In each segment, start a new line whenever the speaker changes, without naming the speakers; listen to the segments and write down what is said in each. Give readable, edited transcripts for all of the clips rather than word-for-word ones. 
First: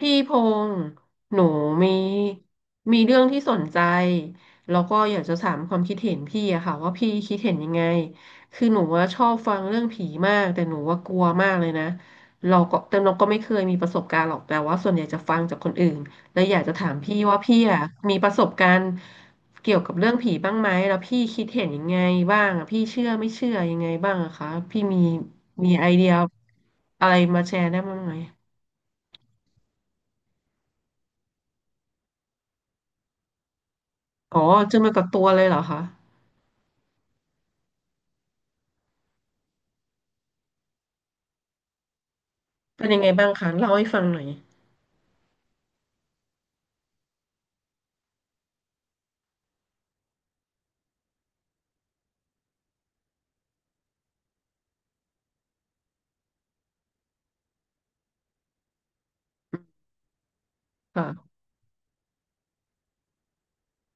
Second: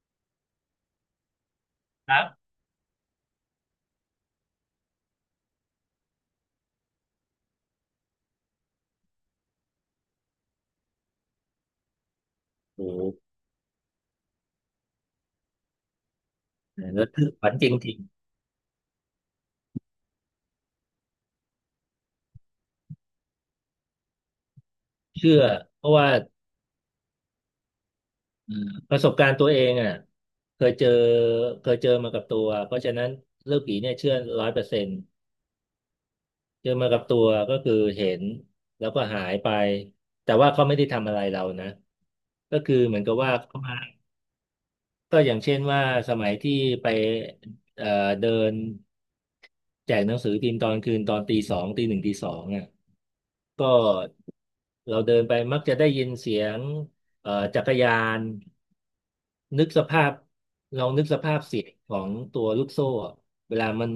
พี่พงษ์หนูมี
ครับ
มีเรื่องที่สนใจแล้วก็อยากจะถามความคิดเห็นพี่อะค่ะว่าพี่คิดเห็นยังไงคือหนูว่าชอบฟังเรื่องผีมากแต่หนูว่ากลัวมากเลยนะเราก็
โอ้
แต่
โห
เราก็ไม่เคยมีประสบการณ์หรอกแต่ว่าส่วนใหญ่จะฟังจากคนอื่นแล้วอยากจะถาม
แล้ว
พี่
คือ
ว่า
ฝัน
พี่
จ
อะ
ริง
มีประสบการณ์เกี่ยวกับเรื่องผีบ้างไหมแล้วพี่คิดเห็นยังไงบ้างอะพี่เชื่อไม่เชื่อยังไงบ้างอะคะพี่มี
ๆเชื่อ
มี
เพ
ไอ
ราะ
เดี
ว่า
ยอะไรมาแชร์ได้บ้างไหม
เอ่อประสบการณ์ตัวเองอ่ะเคยเจอเคยเจอมากับตัวเพราะฉะนั้นเรื่องผีเนี่ยเชื่อ
อ๋อ
ร้อยเปอร์
เจอ
เซ็น
มา
ต์
กับตัวเลยเหรอคะ
เจอมากับตัวก็คือเห็นแล้วก็หายไปแต่ว่าเขาไม่ได้ทำอะไรเรานะก็คือ
เป็น
เห
ยั
มือ
ง
น
ไง
กับ
บ้าง
ว่า
คะ
เขา
เล่า
มา
ให้ฟังหน่อย
ก็อย่างเช่นว่าสมัยที่ไปเอ่อเดินแจกหนังสือพิมพ์ตอนคืนตอนตีสองตีหนึ่งตีสอง ก็เราเดินไปมักจะได้ยินเสียงจักรยานนึกสภาพลองนึกส
ค่ะ
ภาพเสียงของตัวลูกโซ่อะเวลามัน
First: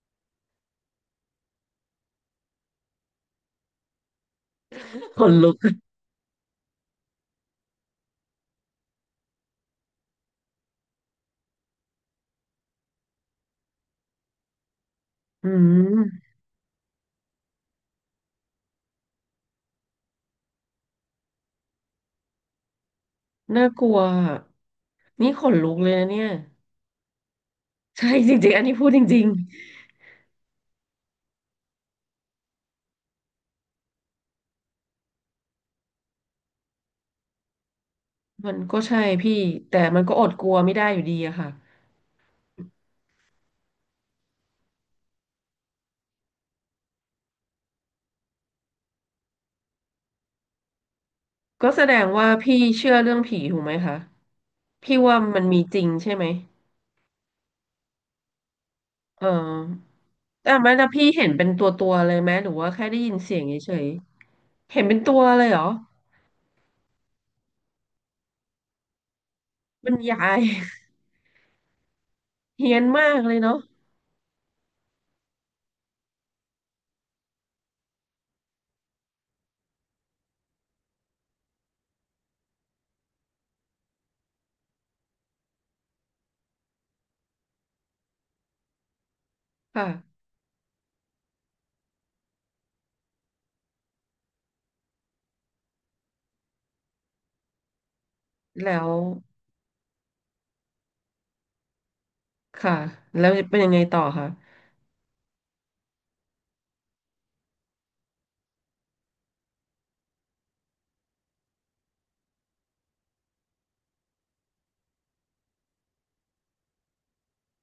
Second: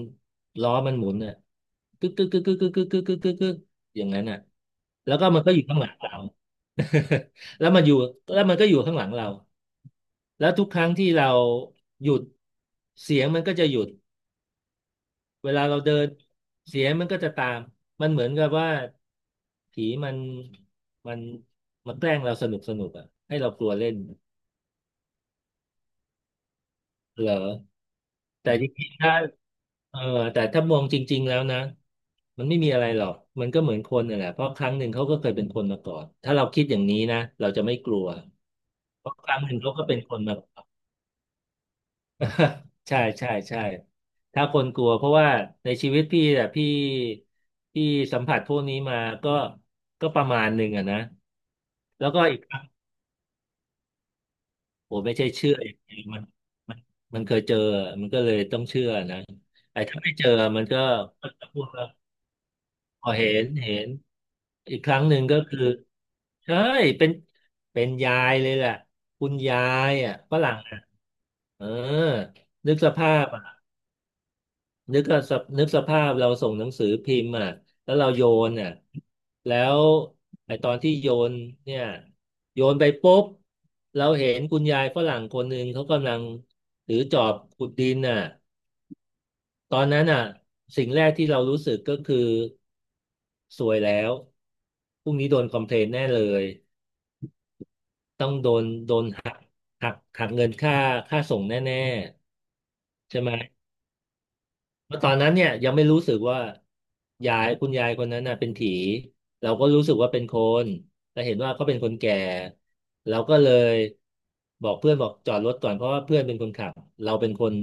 ล้อมันหมุนอ่ะกึกกึกกึกกึกกึกกึกกึกกึกกึกกึกอย่างนั้นอ่ะแล้ว
ข
ก็
น
มัน
ลุ
ก็
ก
อยู่ข้างหลังเรา แล้วมันอยู่แล้วมันก็อยู่ข้างหลังเราแล้วทุกครั้งที่เราหยุดเสียงมันก็จะหยุด
อื
เวลาเราเดิน
ม
เสียงมันก็จะตามมันเหมือนกับว่า ผีมันมันมันแกล้งเราสนุกสนุกอ่ะให้เราก
น่า
ลัว
ก
เล่
ลั
น
วอะนี่ขนลุกเลยนะเนี่ย
เหรอ
ใช่จริ
แต่
งๆอัน
จ
นี้พู
ริง
ดจ
ๆถ้า
ริง
เออแต่ถ้ามองจริงๆแล้วนะมันไม่มีอะไรหรอกมันก็เหมือนคนน่ะแหละเพราะครั้งหนึ่งเขาก็เคยเป็นคนมาก่อนถ้าเราคิดอย่างนี้นะเราจะไม่กลัว
ๆมันก็ใช่
เพราะค
พี่
รั้งหนึ่งเขา
แต่
ก็เป็น
มัน
ค
ก็
น
อด
มา
ก
ก่
ลัว
อน
ไม่ได้อยู่ดีอะค่ะ
ใช่ใช่ใช่ถ้าคนกลัวเพราะว่าในชีวิตพี่อะพี่สัมผัสพวกนี้มาก็ก็ประมาณหนึ่งอะนะ
ก็แสดง
แล้วก็
ว่า
อีก
พี่เชื่อเรื่องผีถูกไหมคะ
โอ้
พี่
ไม่
ว่า
ใช่
มัน
เชื่อ
มี
อย่า
จ
ง
ริง
เดียว
ใช่
มั
ไห
น
ม
มันมันเคยเจอมันก็เลยต้องเชื่อนะ
เอ
ไอ้
อ
ถ้าไม่เจอ
แต่
มัน
ไม่
ก็
แล้วพี่เห็
ก็
นเป็
จะ
น
พู
ตั
ด
ว
ว่า
ตัวเลยไหมหรือว่าแค่ได้
พอ
ยิน
เห็
เสียง
น
เฉ
เห็
ย
น
ๆ
อี
เห็
ก
น
ค
เป็น
รั้งห
ตั
นึ่
ว
งก็
เลย
คื
เห
อ
รอ
ใช่เป็นเป็นยายเลยแหละคุณยา
มั
ย
น
อ่ะ
ยา
ฝ
ย
รั่งอ่ะเออ
เฮี้
นึก
ยน
ส
มา
ภา
ก
พ
เลยเนาะ
นึกก็สภนึกสภาพเราส่งหนังสือพิมพ์อ่ะแล้วเราโยนอ่ะแล้วไอตอนที่โยนเนี่ยโยนไปปุ๊บ เราเห็นคุณยายฝรั่งคนหนึ่งเขากำลังถือจอบขุดดินอ่ะตอนนั้นอ่ะ
ค่ะ
สิ่งแรกที่เรารู้สึกก็คือสวยแล้วพรุ่งนี้โดนคอมเพลนแน่เลย ต้องโดน
แล้ว
โดนหักเงินค่าส่งแน่
ค่ะ
ๆใช่
แล้
ไห
ว
ม
เป็นยังไงต่อคะ
เพราะตอนนั้นเนี่ยยังไม่รู้สึกว่ายายคุณยายคนนั้นน่ะเป็นผีเราก็รู้สึกว่าเป็นคนแต่เห็นว่าเขาเป็นคนแก่เราก็เลยบอกเพื่อนบอกจอดรถก่อนเพราะว่าเพื่อนเป็นคนขับเราเป็นคน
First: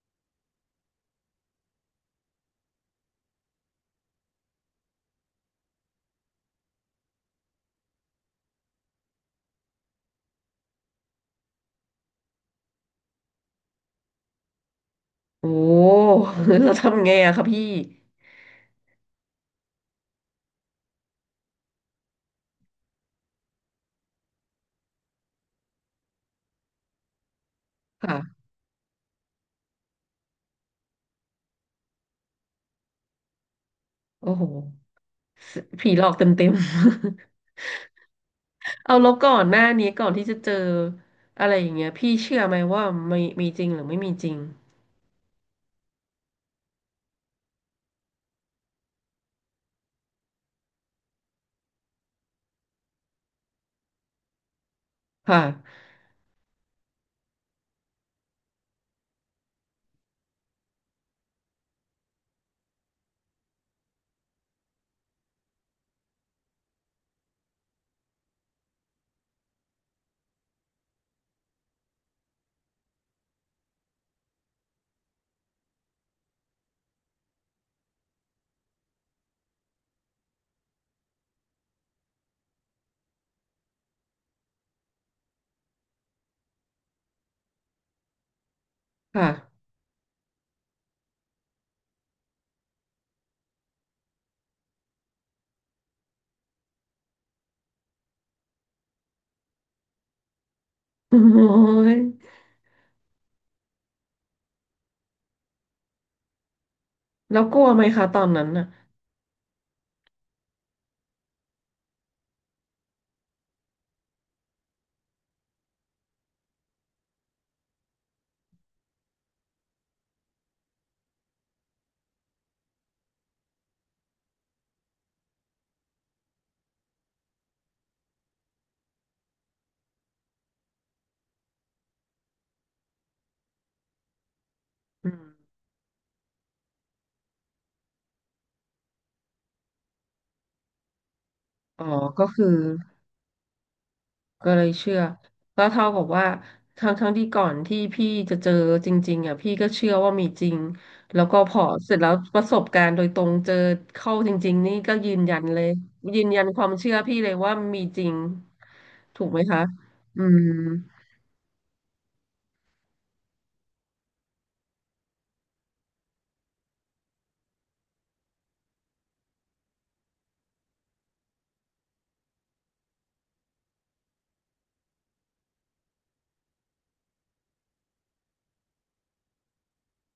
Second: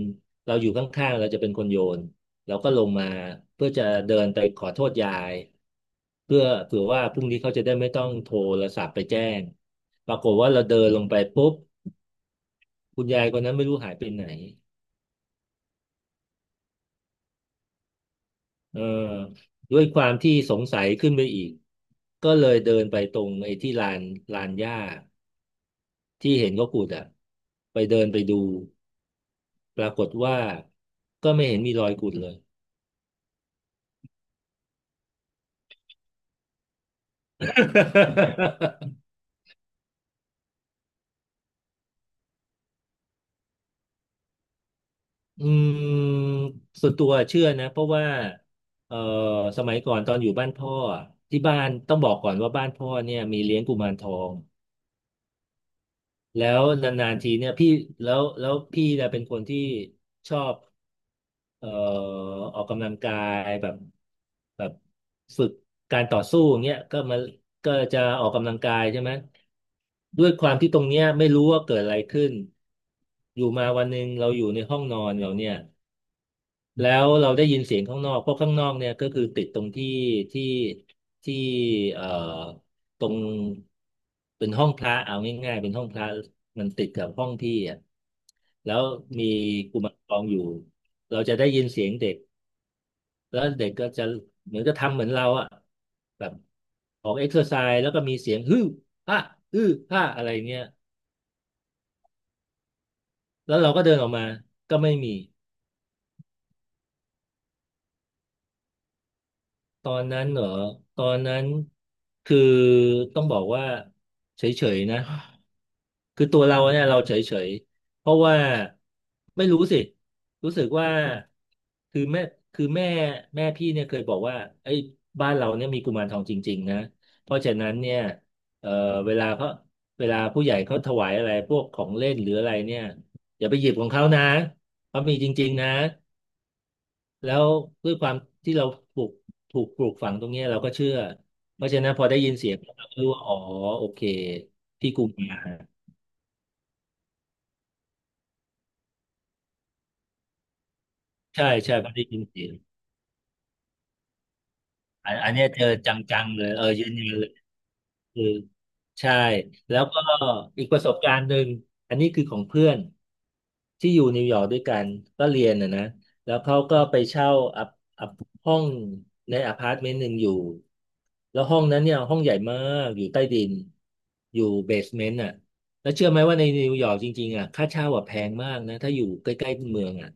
เราอยู่ข้างๆเราจะเป็นคนโยนเราก็ลงมาเพื่อจะเดินไปขอโทษยายเพื่อเผื่อว่าพรุ่งนี้เขาจะได้ไม่ต้องโทรศัพท์ไปแจ้งปรากฏว่าเราเดินลงไปปุ๊บคุณยายคนนั้นไม่รู้หายไปไหน
โอ้ เราทำไงอะคะพี่
เออด้วยความที่สงสัยขึ้นไปอีก ก็เลยเดินไปตรงไอ้ที่ลานหญ้าที่เห็นเขาขุดอ่ะไปเดินไปดู
ค่ะ
ปรากฏว่าก็ไม่เห็นมีรอยขุดเลย
โอ้โหสผีหลอกเต็ม เอา แล้วก่อนหน้านี้ก่อนที่จะเจออะไรอย่างเงี้ยพี่เชื่อไหมว่ามีจริงหรือไม่มีจริง
อืมส่วนตัวเชื่อนะเพราะว่าเอ่อสมัยก่อนตอนอยู่บ้านพ่ออะที่บ้านต้องบอกก่อนว่าบ้านพ่อเนี่ยมีเลี้ยงกุมารทอง
ค่ะ
แล้วนานๆทีเนี่ยพี่แล้วแล้วพี่เนี่ยเป็นคนที่ชอบ เอ่อออกกำลังกายแบบฝึกการต่อสู้อย่างเงี้ยก็มาก็จะออกกำลังกายใช่ไหมด้วยความที่ตรงเนี้ยไม่รู้ว่าเกิดอะไรขึ้นอยู่มาวันหนึ่งเราอยู่ในห้องนอนเราเนี่ยแล้วเราได้ยินเสียงข้างนอกเพราะข้างนอกเนี่ยก็คือติดตรงที่ที่ที่เอ่อตรงเป็นห้องพระเอาง่ายๆเป็นห้องพระมันติดกับห้องพี่อ่ะแล้วมี
ค่ะ
กุมารทองอยู่เราจะได้ยินเสียงเด็ก แล้วเด็กก็จะเหมือนจะทำเหมือนเราอะแบบออกเอ็กซ์ s ซอร์ไซส์แล้วก็มีเสียงฮือฮาฮือฮาอะไรเงี้ย
โอ้ย
แล้วเราก็เดินออกมาก็ไม่มี
แล้วกลัวไหมคะตอนนั้นน่ะ
ตอนนั้นเหรอตอนนั้นคือต้องบอกว่าเฉยๆนะคือตัวเราเนี่ยเราเฉยๆเพราะว่าไม่รู้สิรู้สึกว่าคือแม่คือแม่แม่พี่เนี่ยเคยบอกว่าไอ้ยบ้านเราเนี่ยมีกุมารทองจริงๆนะเพราะฉะนั้นเนี่ยเอ่อเวลาเขาเวลาผู้ใหญ่เขาถวายอะไรพวกของเล่นหรืออะไรเนี่ยอย่าไปหยิบของเขานะเขา
อื
มี
ม
จริงๆนะ แล้วด้วยความที่เราปลูกถูกปลูกฝังตรงเนี้ยเราก็เชื่อเพราะฉะ
อ๋อ
นั้นพอได้
ก็
ยิน
คือ
เสียงเราก็รู้ว่าอ๋อโอเค
ก็เลย
ที่
เชื่
ก
อ
รุงมา
ก็เท่ากับว่าทั้งที่ก่อนที่พี่จะเจอจริงๆอ่ะพี่ก็เชื่อว่ามีจริงแล้วก็
ใช่
พอ
ใช่พ
เส
อ
ร็จ
ได้
แล้ว
ยิน
ป
เสี
ระ
ย
ส
ง
บการณ์โดยตรงเจอเข้าจริงๆนี่ก็ยื
อัน
น
อัน
ยั
เนี้
น
ย
เล
เจอ
ย
จั
ยืน
งๆ
ยั
เล
น
ย
ค
เอ
วา
อ
ม
ยื
เชื่
น
อ
ยัน
พี่
เล
เล
ย
ยว่ามีจริง
คือใช่
ถูกไหมคะ
แล้วก็
อืม
อีกประสบการณ์หนึ่งอันนี้คือของเพื่อนที่อยู่นิวยอร์กด้วยกันก็เรียนนะแล้วเขาก็ไปเช่าอัพอัพห้องในอพาร์ตเมนต์หนึ่งอยู่แล้วห้องนั้นเนี่ยห้องใหญ่มากอยู่ใต้ดินอยู่เบสเมนต์อ่ะแล้วเชื่อไหมว่าในนิวยอร์กจริงๆอ่ะค่าเช่าอ่ะแพงมากนะถ้าอยู่ใกล้ๆเมืองอ่ะ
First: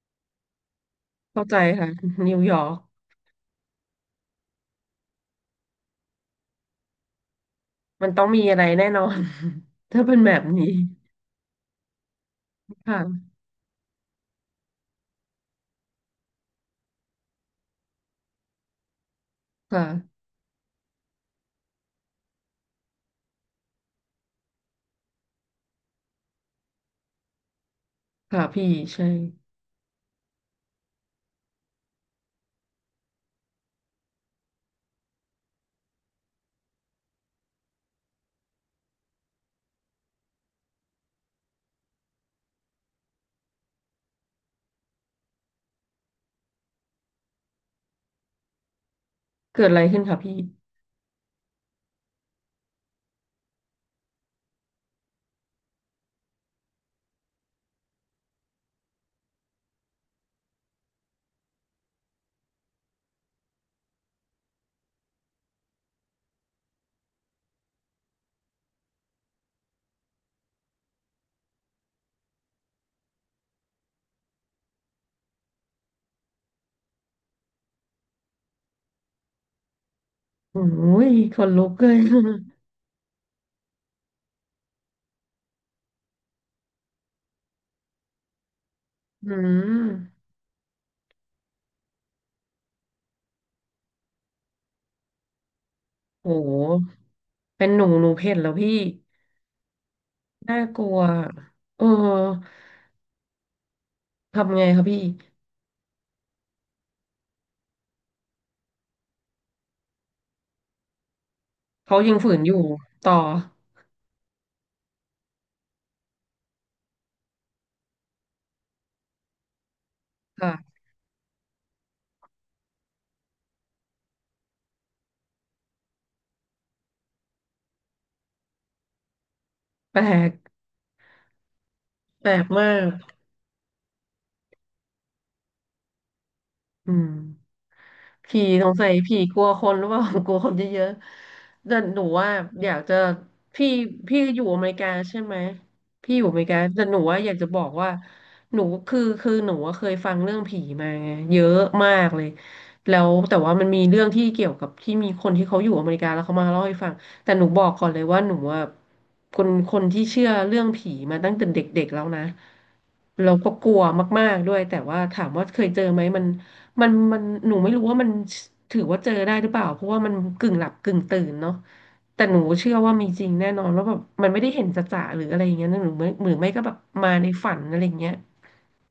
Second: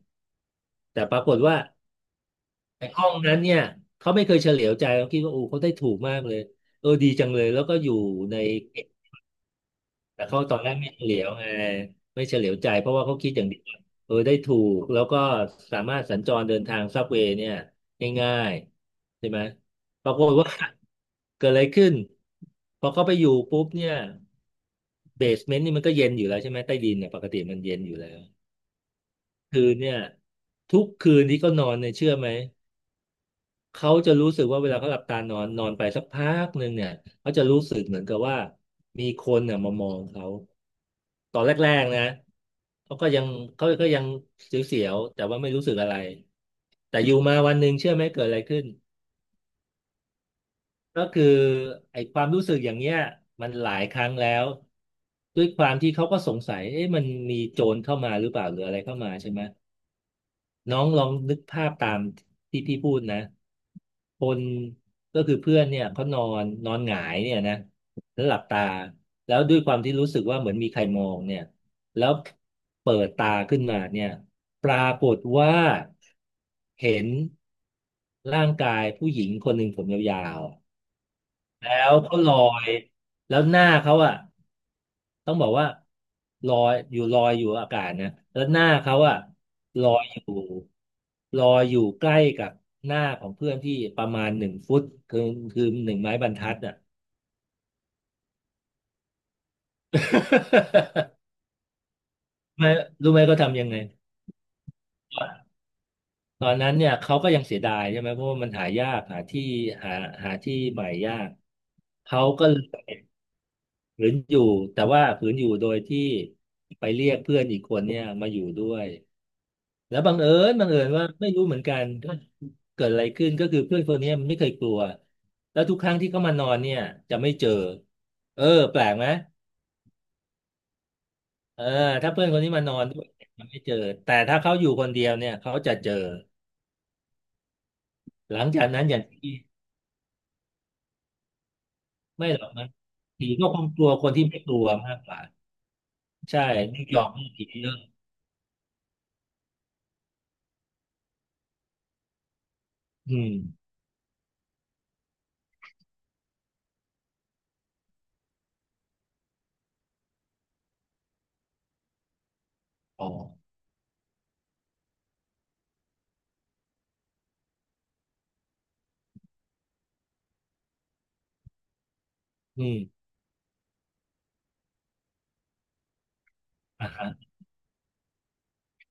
แต่ปรากฏ
เข้าใจ
ว่า
ค่ะนิวยอร์ก
ไอ่ห้องนั้นเนี่ยเขาไม่เคยเฉลียวใจเขาคิดว่าโอ้เขาได้ถูกมากเลยเออดีจังเลยแล้วก็อยู่
มันต้อง
ใน
มีอะไรแน่นอน ถ้าเป็น
แต่
แบ
เขา
บ
ตอน
นี้
แรกไม่เฉลียวไงไม่เฉลียวใจเพราะว่าเขา
ค่ะ
คิดอย่างเดียวว่าเออได้ถูกแล้วก็สามารถสัญจรเดินทางซับเวย์เนี่ยง่ายๆใช่ไหม
ค่ะ
ปรากฏว่า เกิดอะไรขึ้นพอเขาไปอยู่ปุ๊บเนี่ยเบสเมนต์นี่มันก็เย็นอยู่แล้วใช่ไหมใต้ดินเนี่ยปกติมันเย็นอยู่แล้ว
ค่ะพี่ใช่
คืนเนี่ยทุกคืนที่เขานอนเนี่ยเชื่อไหม เขาจะรู้สึกว่าเวลาเขาหลับตานอนนอนไปสักพักหนึ่งเนี่ยเขาจะรู้สึกเหมือนกับว่ามีคนเนี่ยมามองเขาตอนแรกๆนะเขาก็ยังเขาก็ยังเสียวๆแต่ว่าไม่รู้สึกอะไรแต่อยู่มาวันหนึ่งเชื่อไหมเกิดอะไรขึ้น
เกิดอะไรขึ้นคะพี่
ก็คือไอ้ความรู้สึกอย่างเงี้ยมันหลายครั้งแล้วด้วยความที่เขาก็สงสัยเอ๊ะมันมีโจรเข้ามาหรือเปล่าหรืออะไรเข้ามาใช่ไหม น้องลองนึกภาพตามที่พี่พูดนะคนก็คือเพื่อนเนี่ยเขานอนนอนหงายเนี่ยนะแล้วหลับตาแล้วด้วยความที่รู้สึกว่าเหมือนมีใครมองเนี่ยแล้วเปิดตาขึ้นมาเนี่ยปรากฏว่าเห็นร่างกายผู้หญิงคนหนึ่งผมยาวๆ
โอ้ยขนลุก
แล้
เล
ว
ย
เขาลอยแล้วหน้าเขาอะต้องบอกว่าลอยอยู่อากาศนะแล้วหน้าเขาอะ
อืม
ลอยอยู่ลอยอยู่ใกล้กับหน้าของเพื่อนที่ประมาณหนึ่งฟุตคือคือหนึ่งไม้บ
โห
รรทัดอ่ะ
เป็นหนูเห็นแล้วพี่น่ากลัว เออ
ไม่รู้ไหมเขาทำยังไง
ทำไงคะพี่
ตอนนั้นเนี่ยเขาก็ยังเสียดายใช่ไหมเพราะว่ามันหายากหาที่หาหาที่ใหม่ยาก
เขายัง
เขา
ฝืน
ก็
อ
เล
ยู่
ย
ต่อ
ฝืนอยู่แต่ว่าฝืนอยู่โดยที่ไปเรียกเพื่อนอีกคนเนี่ยมาอยู่ด้วยแล้วบังเอิญบัง
ค่ะ
เอิญว่าไม่รู้เหมือนกันก็เกิดอะไรขึ้นก็คือเพื่อนคนเนี้ยมันไม่เคยกลัวแล้วทุกครั้งที่เขามานอนเนี่ยจะไม่เจอเออแปลกไหม
แปลก
เออถ้าเพื่
แป
อน
ล
คน
ก
นี้มาน
มา
อน
ก
ด้วยมันไม่เจอแต่ถ้าเขาอยู่คนเดียวเนี่ยเขาจะเจอ
อืม
ห
ผี
ลังจา
ส
ก
ง
นั้น
สัย
อย่าง
ผี
ที่
กลัวคนหรือเปล่า กลัวคนเยอะๆแต่หนู
ไม่
ว่า
หรอกมั
อ
น
ยากจะ
ผีก็คง
พี่
กลัวคน
พี่
ที่
อ
ไม่
ยู่
ก
อ
ลั
เม
ว
ริกา
มากก
ใช่
ว่า
ไหมพี่อยู่อ
ใช่
เมริกา
ไม่
แต่ห
ย
นู
อม
ว่า
ให้
อยาก
ผี
จะบอ
เย
ก
อะ
ว่าหนูคือหนูว่าเคยฟังเรื่องผีมาไงเยอะมากเลยแล้ว
อื
แต่ว่ามั
ม
นมีเรื่องที่เกี่ยวกับที่มีคนที่เขาอยู่อเมริกาแล้วเขามาเล่าให้ฟังแต่หนูบอกก่อนเลยว่าหนูว่าคนที่เชื่อเรื่องผีมาตั้งแต่เด็กๆแล้วนะ
อ๋อ
เราก็กลัวมากๆด้วยแต่ว่าถามว่าเคยเจอไหมมัน มันหนูไม่รู้ว่ามันถือว่าเจอได้หรือเปล่าเพราะว่ามันกึ่งหลับกึ่งตื่นเนาะแต่หนู
อื
เชื่อ
ม
ว่ามีจริงแน่นอนว่าแบบมันไม่ได้เห็นจะๆหรืออะไรอย่างเงี้ยนะหรือไม่ก็แบบมาใน
อ่ะ
ฝันอะไรอย่างเงี้ย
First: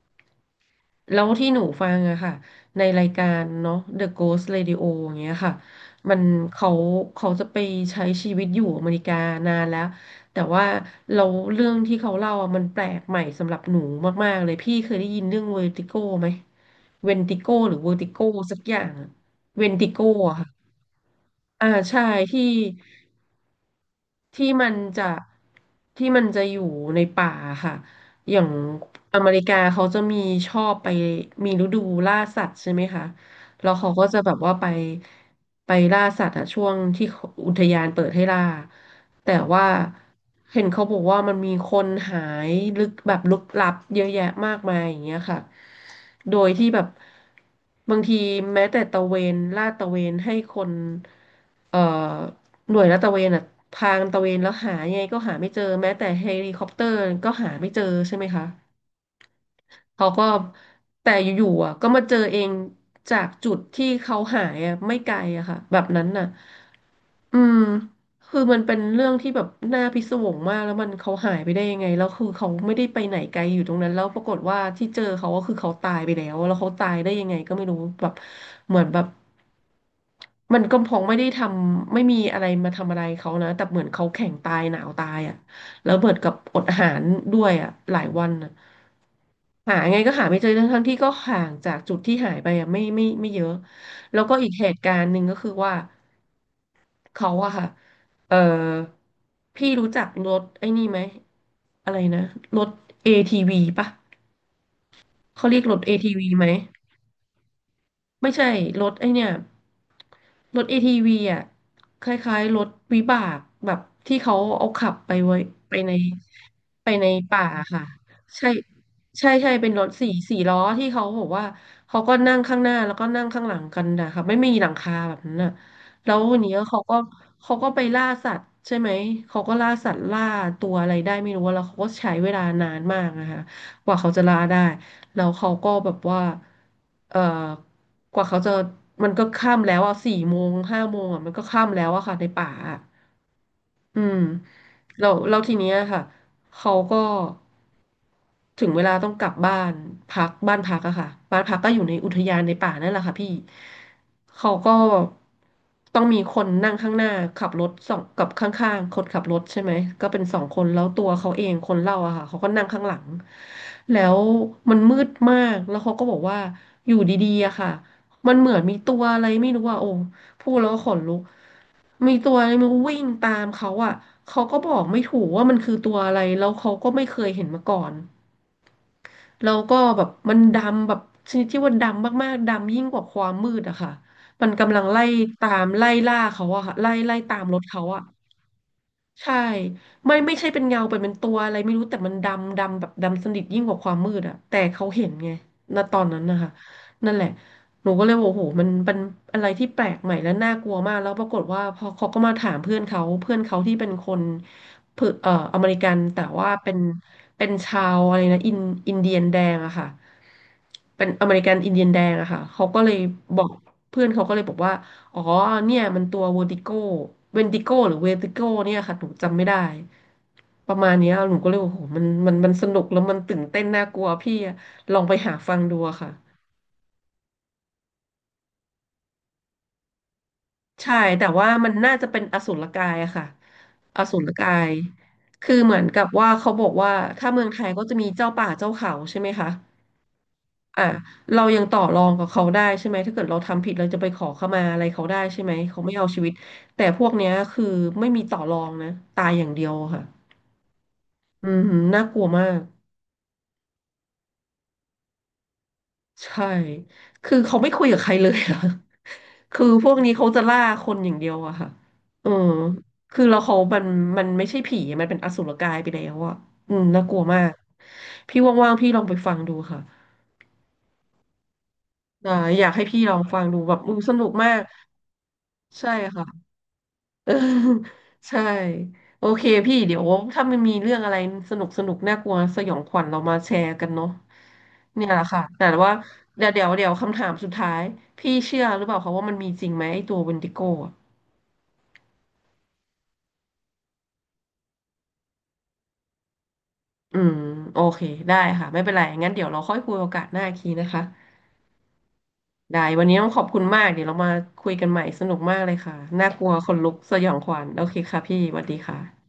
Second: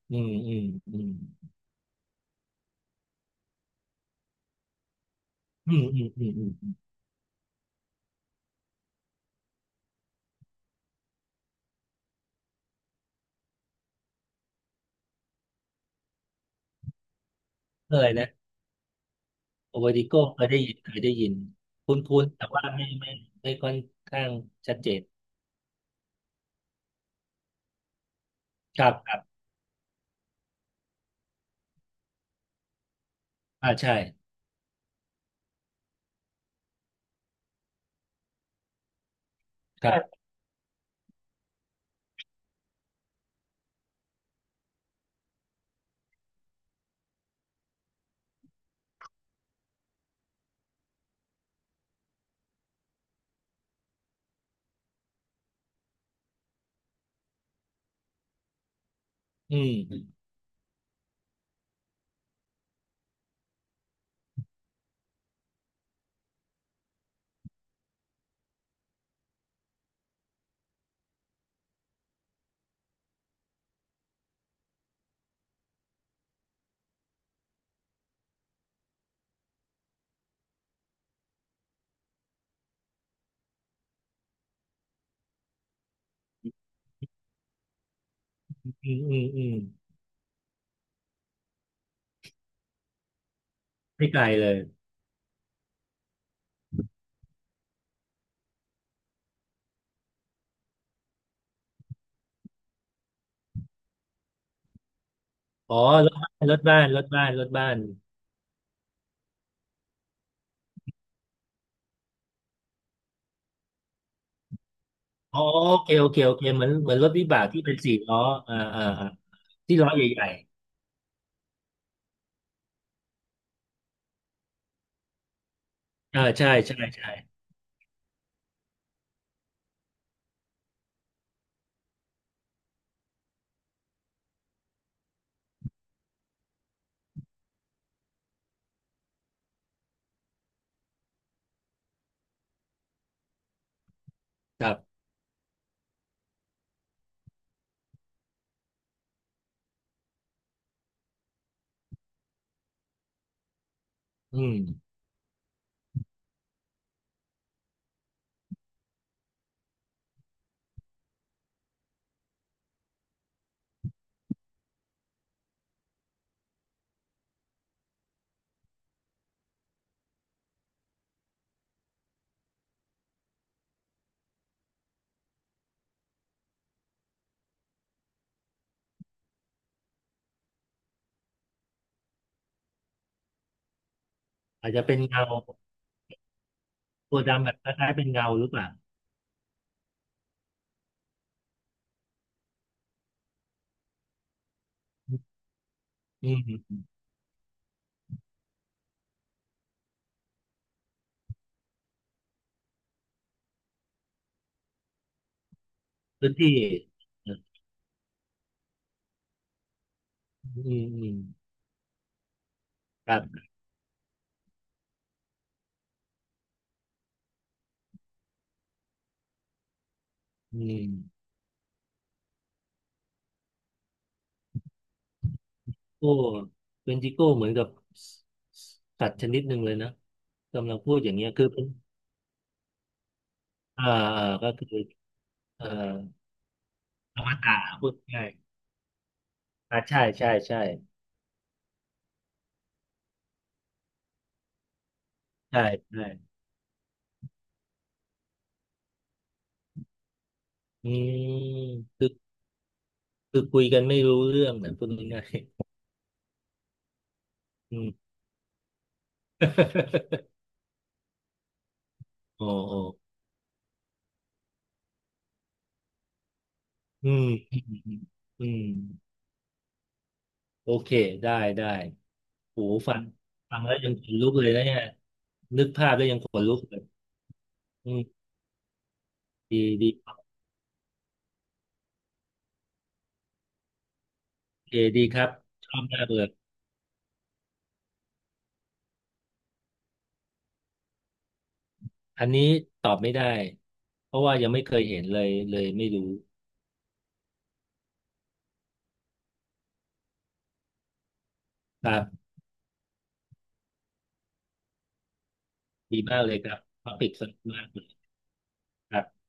อืมอืมอืม
แล้วที่หนูฟังอะค่ะในรายการเนาะ The Ghost Radio อย่างเงี้ยค่ะ
อืมอืม
มัน
อืมอื
เขา
ม
เขาจะไปใช้ชีวิตอยู่อเมริกานานแล้วแต่ว่าเราเรื่องที่เขาเล่าอะมันแปลกใหม่สำหรับหนูมากๆเลยพี่เคยได้ยินเรื่องเวอร์ติโกไหมเวนติโกหรือเวอ
เค
ร์ติ
ย
โก
นะ
สักอย่างเวน
โอ
ติ
เวอร์
โก
ดิโก้
อะ Vertigo อะ
เคยได้
ค่ะ
ยิน
อ่า
คุ
ใช่
้นๆ
ที่
แต่ว่าไม่ค่อนข้าง
ที่มัน
ชัดเจน
จะที่มันจะอยู่ในป่าค่ะอย่าง
ครับครั
อเม
บ
ริกาเขาจะมีชอบไปมีฤดูล่าสัตว์ใช่ไหมคะแล้
อ่า
วเขา
ใช่
ก็จะแบบว่าไปล่าสัตว์อะช่วงที่อุทยานเปิดให้ล่าแต่ว่า
ครับ
เห็นเขาบอกว่ามันมีคนหายลึกแบบลึกลับเยอะแยะมากมายอย่างเงี้ยค่ะโดยที่แบบบางทีแม้แต่ตระเวนลาดตระเวนให้คนเอ่อ หน่วยลาดตระเวนอ่ะพางตระเวนแล้วหายังไงก็หาไม่เจอแม้แต่เฮลิคอปเตอร์ก็หาไม่เจอใช่ไหมคะ
อื
เขา
ม
ก็แต่อยู่ๆอ่ะก็มาเจอเองจากจุดที่เขาหายอ่ะไม่ไกลอะค่ะแบบนั้นน่ะอืมคือมันเป็นเรื่องที่แบบน่าพิศวงมากแล้วมันเขาหายไปได้ยังไงแล้วคือเขาไม่ได้ไปไหนไกลอยู่ตรงนั้นแล้วปรากฏว่าที่เจอเขาก็คือเขาตายไปแล้วแล้วเขาตายได้ยังไงก็ไม่รู้แบบเหมือนแบบ มันก็คงไม่ได้ทำไม่มีอะไรมาทำอะไรเขานะแต่เหมือนเขาแข่งตายหนาวตายอ่ะแล้วเบิดกับอดอาหารด้วยอ่ะหลายวันอ่ะ
อืมอืมอืม
หาไงก็หาไม่เจอทั้งทงที่ก็ห่างจากจุดที่หายไปอ่ะไม่เยอะ
ไม่ไก
แล้
ล
วก็
เล
อีก
ย
เหตุการณ์หนึ่งก็คือว่าเขาอะค่ะเออพี่รู้จักรถไอ้นี่ไหมอะไรนะรถ ATV ปะเขาเรียกร
อ๋อ
ถ
รถ
ATV
บ้า
ไหม
นรถบ้านรถบ้านรถบ้าน
ไม่ใช่รถไอเนี่ยรถเอที t ีอ่ะคล้ายๆรถวิบากแบบที่เขาเอาขับไปไว้
อ๋อ
ไป
โอเค
ใน
โอเคโอเคเหมือน
ไป
เหมือน
ใน
รถวิบา
ป่า
กที่เป็น
ค่ะ
สี่ล้อ
ใช่
อ่าอ่าอ่า
ใช่ใช่เป็น
ที่
ร
ล้อ
ถสี่
ใหญ่
สี่ล้อที่เขาบอกว่าเขาก็นั่งข้างหน้าแล้วก็นั่งข้างหลังกันนะคะไม่มีหลังคาแบบนั้นน่ะแล้
ๆ
ว
อ่า
วัน
ใช่
นี้เขา
ใช่
ก็
ใช่
เขาก็ไปล่าสัตว์ใช่ไหมเขาก็ล่าสัตว์ล่าตัวอะไรได้ไม่รู้แล้วเขาก็ใช้เวลานานมากนะคะกว่าเขาจะล่าได้ แล้วเขาก็แบบว่าเอ่อกว่าเขาจะมันก็ค่ำแล้วอ่ะสี่โมงห้าโมงอ่ะมันก็ค่ำแล้วอะค่ะในป่าอะ อืม
ครับ
แล้วทีเนี้ยค่ะเขาก็ถึงเวลาต้องกลับบ้านพักบ้านพักอะค่ะบ้านพักก็อยู่ในอุทยานในป่านั่นแหละค่ะพี่
อื
เขา
ม
ก็ต้องมีคนนั่งข้างหน้าขับรถสองกับข้างๆคนขับรถใช่ไหมก็เป็นสองคนแล้วตัวเขาเองคนเล่าอะค่ะเขาก็นั่งข้างหลังแล้วมันมืดมากแล้วเขาก็บอกว่าอยู่ดีๆอะค่ะมันเหมือนมีตัวอะไรไม่รู้ว่าโอ้ พูดแล้วก็ขนลุกมีตัวอะไรไมันวิ่งตามเขาอ่ะเขาก็บอกไม่ถูกว่ามันคือตัวอะไร แล้วเขาก็ไม่เคยเห็นมาก่อน แล้วก็แบบมันดำแบบชนิดที่ว่าดำมากๆดำยิ่งกว่าความมืดอะค่ะ มัน
อาจ
กำลั
จะ
ง
เป็น
ไล่
เงา
ตามไล่ล่าเขาอะค่ะไล่ไล่
ตัว
ตา
ดำ
ม
แบ
ร
บ
ถ
ค
เขา
ล้ายๆ
อะ
เป็นเงาหรือเปล่า
ใช่ไม่ใช่เป็นเงาเป็นตัวอะไรไม่รู้แต่มันดำแบบดำสนิทยิ่งกว่าความมืดอะแต่เขาเห็น
อ
ไงณตอนนั้น
ื
นะ
ม
คะ
อืมอืม
นั่นแหละหนูก็เลยบอกโอ้โหมันเป็นอะไรที่แปลกใหม่และน่ากลัวมากแล้วปรากฏว่าพอเขาก็มาถามเพื่อนเขาเพื่อนเขาที่เป็นคนเพื่ออเมริกันแต่
พื้น
ว่า
ที่
เป็นชาวอะไรนะอินเดียนแดงอะค่ะ
อืมอื
เป็น
ม
อเมริกันอินเดียนแดงอะค่ะเขาก็เลย
ครั
บอ
บ
กเพื่อนเขาก็เลยบอกว่าอ๋อเนี่ยมันตัวเวอร์ติโกเวนติโกหรือเวอร์ติโกเนี่ยค่ะหนูจำไม่ได้
อื
ประมาณเนี้ย
ม
หนูก็เลยโอ้โหมันสนุกแล้วมันตื่นเต้นน่ากลัวพี่อะลองไปหาฟังดูอะ
โอ้
ค่ะ
เป็นจิโก้เหมือนกับสสสัตว์ชนิดหนึ่งเลยนะกำลังพู
ใช่
ดอย่าง
แต่
เงี้ยคือ
ว่า
เป็น
มันน่าจะเป็นอสูรกายอะค่ะ
อ่า
อสู
อ่า
ร
ก็
กาย
คือ
คือ
เอ่อ
เหมือนกับว่าเขาบอกว่า
อ
ถ้า
ว
เมือง
ตา
ไท
ร
ยก็
พู
จะ
ด
มี
ง่า
เจ้า
ย
ป่าเจ้าเขาใช่ไหมคะ
อ่า
อ่ะเรายังต่อรองกับเขาได้ใช่ไหมถ้าเกิดเราทำผิดเราจะไปขอขมาอะไรเขาได้ใช่ไหม
ใช่
เขาไม่
ใช่
เอาชีวิตแต่พวกเนี้ยคือไม่มีต่อรองนะตายอย่างเดียวค่ะ
อื
อืมน่า
ม
กลัวมาก
คือคุยกันไม่รู้เรื่องนะพูดง่าย
ใช่คือเขาไม่
ๆอื
คุย
ม
กับใครเลยอะ คือพวกนี้เขา จะล่าคนอย่างเดียวอะค่ะเออ
โอ้โอ้
คือแล้วเขามันไม่ใช่ผีมันเป็นอสุรกายไปแล้วอะอืมน่า
อื
กลัว
ม
มาก
อืมอืม
พี่
อืม
ว่างๆพี่ลองไปฟังดูค่ะ
โอเคได้ได้
อ่า
โห
อยากให้
ฟั
พี่
ง
ลองฟัง
ฟั
ดู
ง
แบ
แล้ว
บ
ยั
อื
ง
ม
ข
ส
น
นุ
ลุ
ก
กเล
มา
ย
ก
นะเนี่ยนึกภา
ใช่
พแล้วยัง
ค่ะ
ขนลุกเลย
เออ
อืม
ใช่โอเค
ดี
พี่
ดี
เดี๋ยวถ้ามันมีเรื่องอะไรสนุกน่ากลัวสยองขวัญเรามาแชร์กันเนาะ
เอดี
เนี่ย
ค
แห
รั
ละ
บ
ค่ะแต่
ชอบ
ว่า
หน้าเบือก
เดี๋ยวคำถามสุดท้ายพี่เชื่อหรือเปล่าคะว่ามันมีจริงไหมไอ้ตัวเวนติโก้อะ
อันนี้ตอบไม่ได้เพราะว่ายังไม่เคยเห็นเลยเลยไม่รู้
อืมโอเคได้ค่ะไม่เป็นไรงั้นเดี๋ยวเราค่อยคุยโอกาสหน้าอีกทีนะคะ
ครับ
ได้วันนี้ต้องขอบคุณมากเดี๋ยวเรามาคุยกันใหม่สนุกมากเลยค่ะ
ดีมาก
น่า
เลย
กลั
ค
ว
รับ
ขน
ท็
ลุ
อ
ก
ปิก
ส
ส
ยอ
นุ
ง
ก
ขวั
มา
ญ
กเล
โอ
ย
เคค่ะพี่สวัสดี
ค
ค่ะ
รับ